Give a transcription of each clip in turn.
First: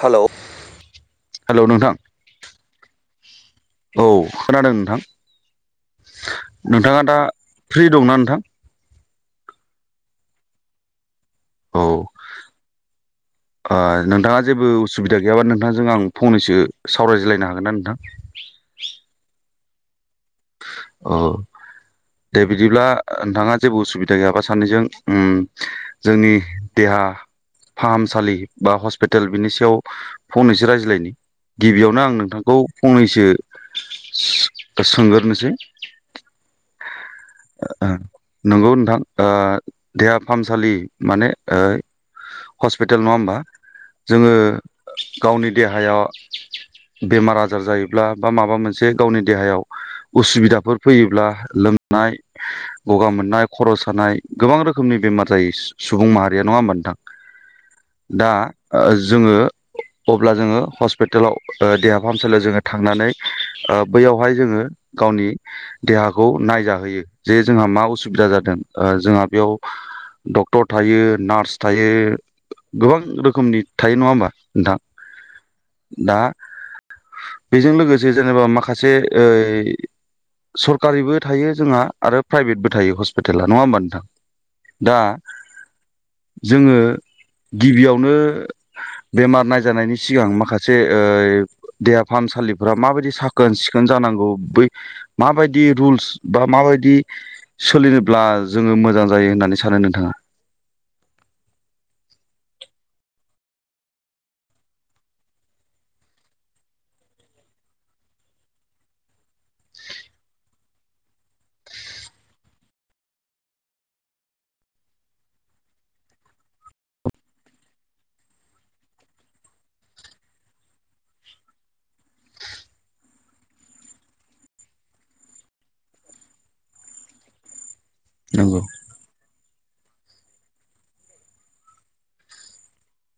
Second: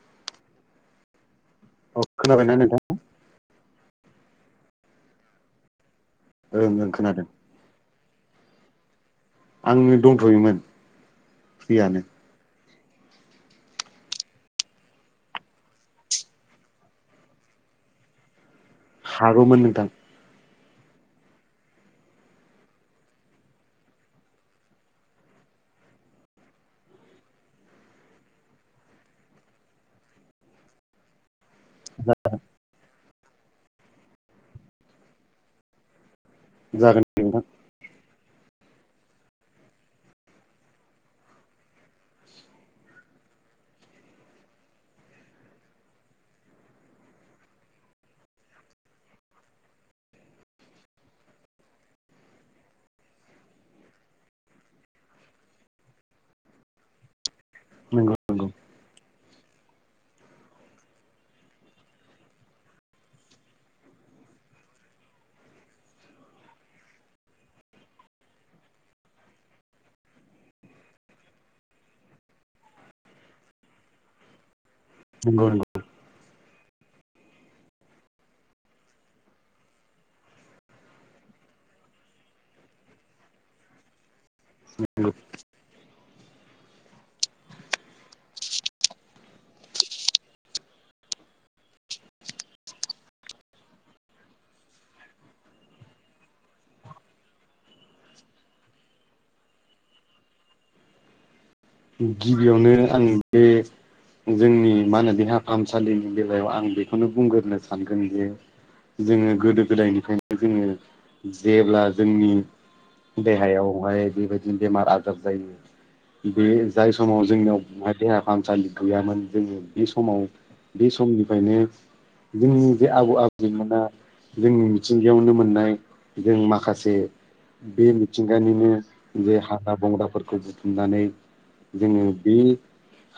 Hello hello नोंथां। औ खोनाबायना नोंथां औ खोनादों नोंथां ओं ओं नोंथाङा दा खोनादों फ्रि दंना? थां। आङो दंथ'योमोन औ फ्रियानो। ओ नोंथाङा जेबो उसुबिदा गैयाबा नोंथांजों आं फंनैसो सावरायज्लायनो हागोन ना नोंथां? हागौमोन नोंथां। औ। दे बिदिब्ला ओ नोंथाङा जेबो उसुबिदा गैयाबा सानैजों उम जोंनि देहा ओ फाहामसालि बा हस्पिताल बिनि सायाव फंनैसो रायज्लायनि। गिबियावनो आं नोंथांखौ फंनैसो सोंगोरोनोसै। जागोन नोंथां। नंगौ नोंथां ओ देहा फाहामसालि माने ओ हस्पिटाल नङा होमबा जोङो गावनि देहायाव बेमार आजार जायोब्ला बा माबा मोनसे गावनि देहायाव उसुबिदा फोर फैयोब्ला लोमनाय गगा मोननाय खर' सानाय गोबां रोखोमनि बेमार जायो। सुबुं माहारिया नङा होमबा नोंथां नंगौ दा नंगौ ओ जोङो अब्ला जोङो हस्पिटालाव ओ देहा फाहामसालियाव जोङो थांनानै ओ बैयावहाय जोङो गावनि देहाखौ नायजाहोयो जे जोंहा मा उसुबिदा जादों ओ जोंहा बेयाव डक्टर थायो नार्स थायो गोबां रोखोमनि थायो नङा होमबा नोंथां? नंगौ नंगौ। दा बेजों लोगोसे जेनेबा माखासे ओ सरकारिबो थायो जोंहा आरो प्राइभेटबो थायो हस्पिटाला नङा होमबा नोंथां? दा नंगौ जोङो गिबियावनो बेमार नायजानायनि सिगां माखासे ओ देहा फाहामसालिफोरा माबायदि साखोन सिखोन जानांगौ बै माबायदि रुल्स बा माबायदि सोलिनोब्ला जोङो मोजां जायो होननानै सानो नोंथाङा? [inaudible] गिबियावनो आं बे जोंनि मा होनो देहा फाहामसालिनि बेलायाव आं बेखौनो बुंग्रोनो सानगोन जे जोङो गोदो गोदायनिफ्रायनो जोङो जेब्ला जोंनि देहायावहाय बेबायदिनो बेमार आजार जायो बे जाय समाव जोंनियाव बहा देहा फाहामसालि गैयामोन जोङो बे समाव बे समनिफ्रायनो जोंनि जे आबौ आबैमोना जोंनि मिथिंगायावनो मोननाय जों माखासे बे नंगौ मिथिंगानिनो जे हाग्रा बंग्राफोरखौ बुथुमनानै जोङो बे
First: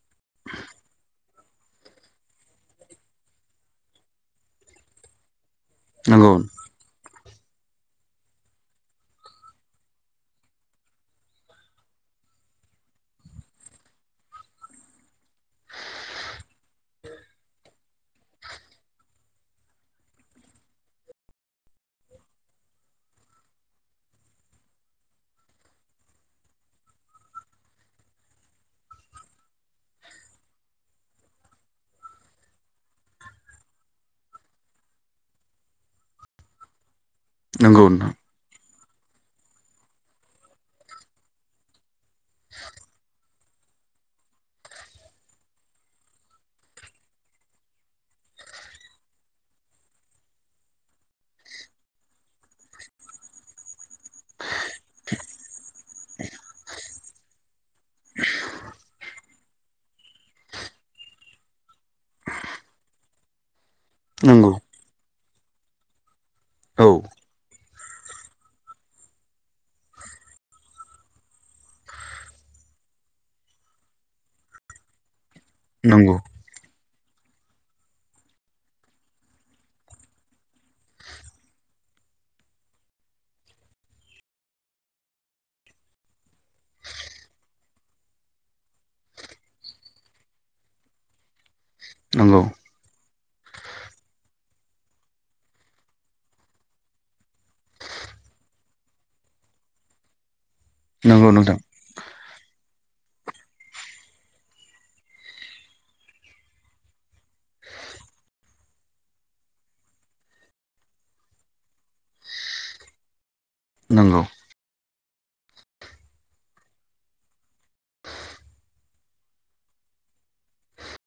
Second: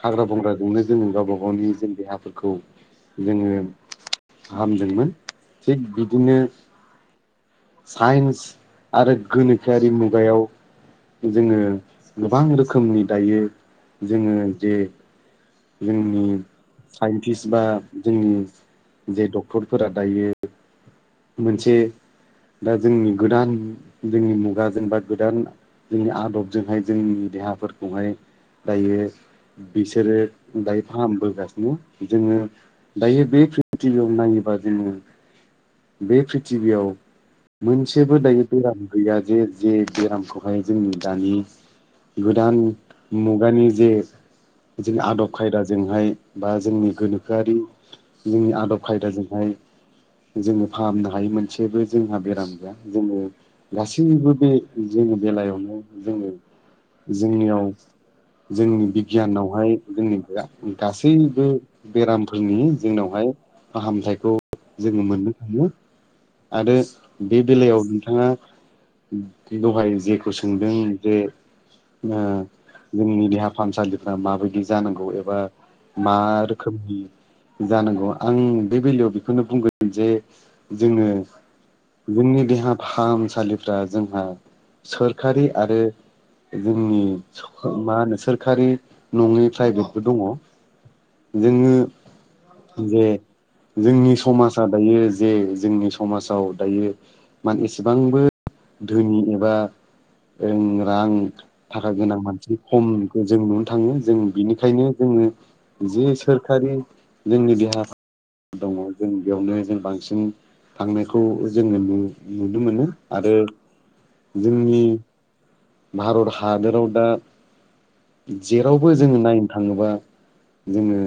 हाग्रा बंग्राजोंनो जोङो गावाबा गावनि जों देहाफोरखौ जोङो फाहामदोंमोन। थिग नंगौ बिदिनो साइन्स आरो गोनोखोआरि मुगायाव जोङो गोबां रोखोमनि दायो जोङो जे जोंनि साइन्टिस्ट बा जोंनि जे डक्टरफोरा दायो मोनसे दा जोंनि गोदान जोंनि मुगाजों बा गोदान जोंनि आदबजोंहाय जोंनि देहाफोरखौहाय दायो बिसोरो दायो फाहामबोगासिनो जोङो दायो बे प्रिटिभियाव नायो बादिनो [inaudible] बे प्रिथिबियाव नंगौ नोंथां मोनसेबो दायो बेराम गैया जे जे बेरामखौहाय जोंनि दानि गोदान मु गानि जे जोंनि आदब खायदाजोंहाय बा जोंनि गोनोखोआरि जोंनि आदब खायदाजोंहाय जोङो फाहामनो हायै मोनसेबो जोंहा बेराम गैया जोङो गासैबो बे जोंनि बेलायावनो जोङो जोंनियाव जोंनि बिगियानाव हाय जोंनि जुगा गासैबो बेरामफोरनि जोंनावहाय फाहामथायखौ नंगौ जोङो मोननो थाङो आरो औ बे बेलायाव नोंथाङा दहाय जेखौ सोंदों जे ओ जोंनिनि देहा फाहामसालिफ्रा माबायदि जानांगौ एबा नंगौ मा रोखोमनि जानांगौ आं बे बेलायाव बेखौनो बुंगोन जे जोङो जोंनि देहा फाहामसालिफ्रा जोंहा सोरखारि आरो जोंनि मा होनो सोरखारि नङै प्राइभेटबो दङ नंगौ जोङो जे जोंनि समाजा दायो जे जोंनि समाजाव दायो मान एसेबांबो धोनि एबा ओं रां नंगौ नोंथां थाखा गोनां मानसि खमखौ जों नुनो थाङो जों बिनिखायनो जोङो जे सोरखारि जोंनि जि दङ जों बेयावनो जों बांसिन जों थांनायखौ जोङो नु नुनो मोनो आरो नंगौ जोंनि भारत हादोराव दा जेरावबो जोङो नायनो थाङोबा जोङो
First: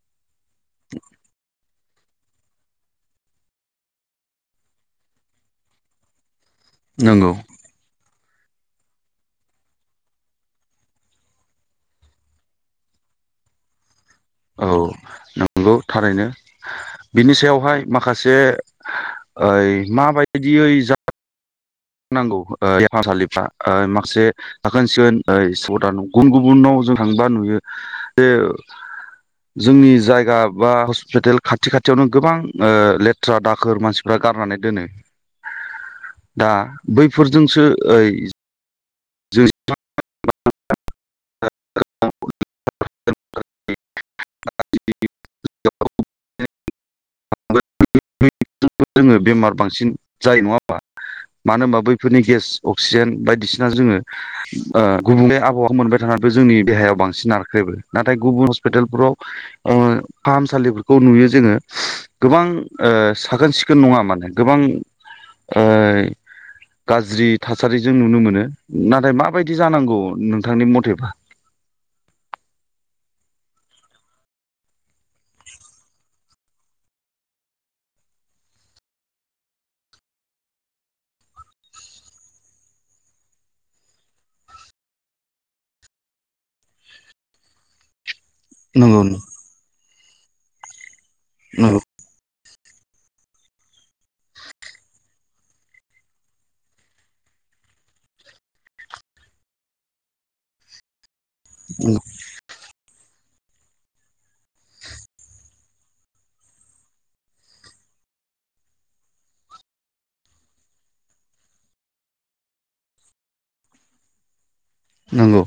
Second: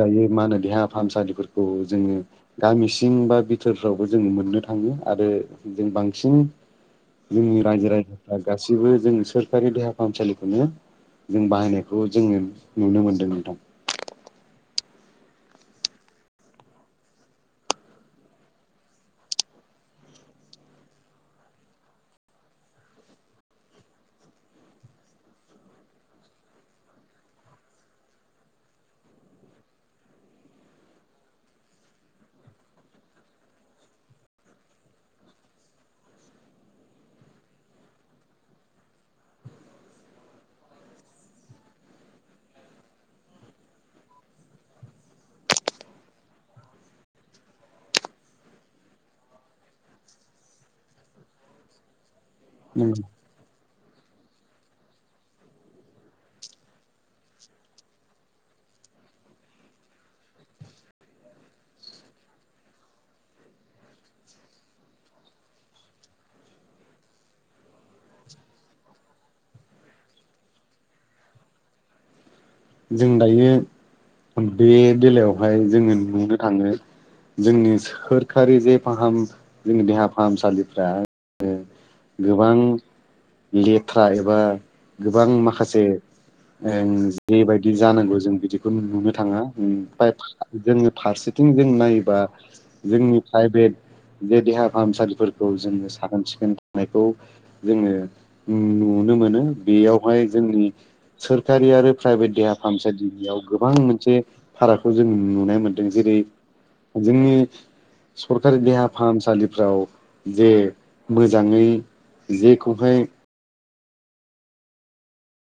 दायो मा होनो देहा फाहामसालिफोरखौ जोङो गामि सिं बा बिथोरफ्रावबो जों मोननो थाङो आरो जों बांसिन नंगौ जोंनि रायजो राय या गासिबो जों सोरखारि देहा फाहामसालिखौनो जों बाहायनायखौ जोङो नुनो मोनदों नोंथां। औ नोंगौ थारैनो बिनि सायावहाय माखासे ओइ माबायदियै जा नांगौ ओ देहा फाहामसालिफ्रा ओ माखासे साखोन सिखोन ओइ सधान गुबुन गुबुनाव जों थाङोबा नुयो जे जोंनि जायगा बा हस्पिटेल खाथि खाथियावनो गोबां ओ लेथ्रा दाखोर मानसिफ्रा गारनानै दोनो दा बैफोरजोंसो ओइ [unintelligible] [unintelligible] [unintelligible] जोङो बेमार बांसिन जायो नङा होमबा? मानो ओमबा बैफोरनि गेस अक्सिजेन बायदिसिना जोंङो ओ गुबुंले आबहावा मोनबाय थानान बो जोंनि देहायाव बांसिन नारख्रेबो नाथाय गुबुन हस्पिटालफोराव ओ फाहामसालिफोरखौ नु यो जोङो। गोबां ओ साखोन सिखोन नङा माने गोबां ओइ गाज्रि थासारि जों नुनो मोनो नाथाय माबायदि जानांगौ नोंथांनि मथेबा? [inaudible] जों दायो बे बेलायावहाय जोंङो नुनो थांङो। जोंनि सोरखारि जे फाहाम जोंनि देहा फाहामसालिफ्रा ओ गोबां लेथ्रा एबा गोबां माखासे ओं जेबायदि जानांगौ जों बिदिखौ नंगौ नुनो थांङा ओमफाय जोंङो फारसेथिं जों नंगौ नायोबा जोंनि प्राइभेट बे देहा फाहाम सालिफोरखौ जोंङो साखोन सिखोन थानायखौ जोंङो नु नो मोनो बेयावहाय जोंनि सोरखारि आरो नंगौ प्राइभेट देहा फाहामसालियाव गोबां मोनसे फारागखौ जों नुनाय मोन्दों जेरै जोंनि सरकारि देहा फाहामसालिफ्राव जे मोजांङै जेखौहाय नंगौ।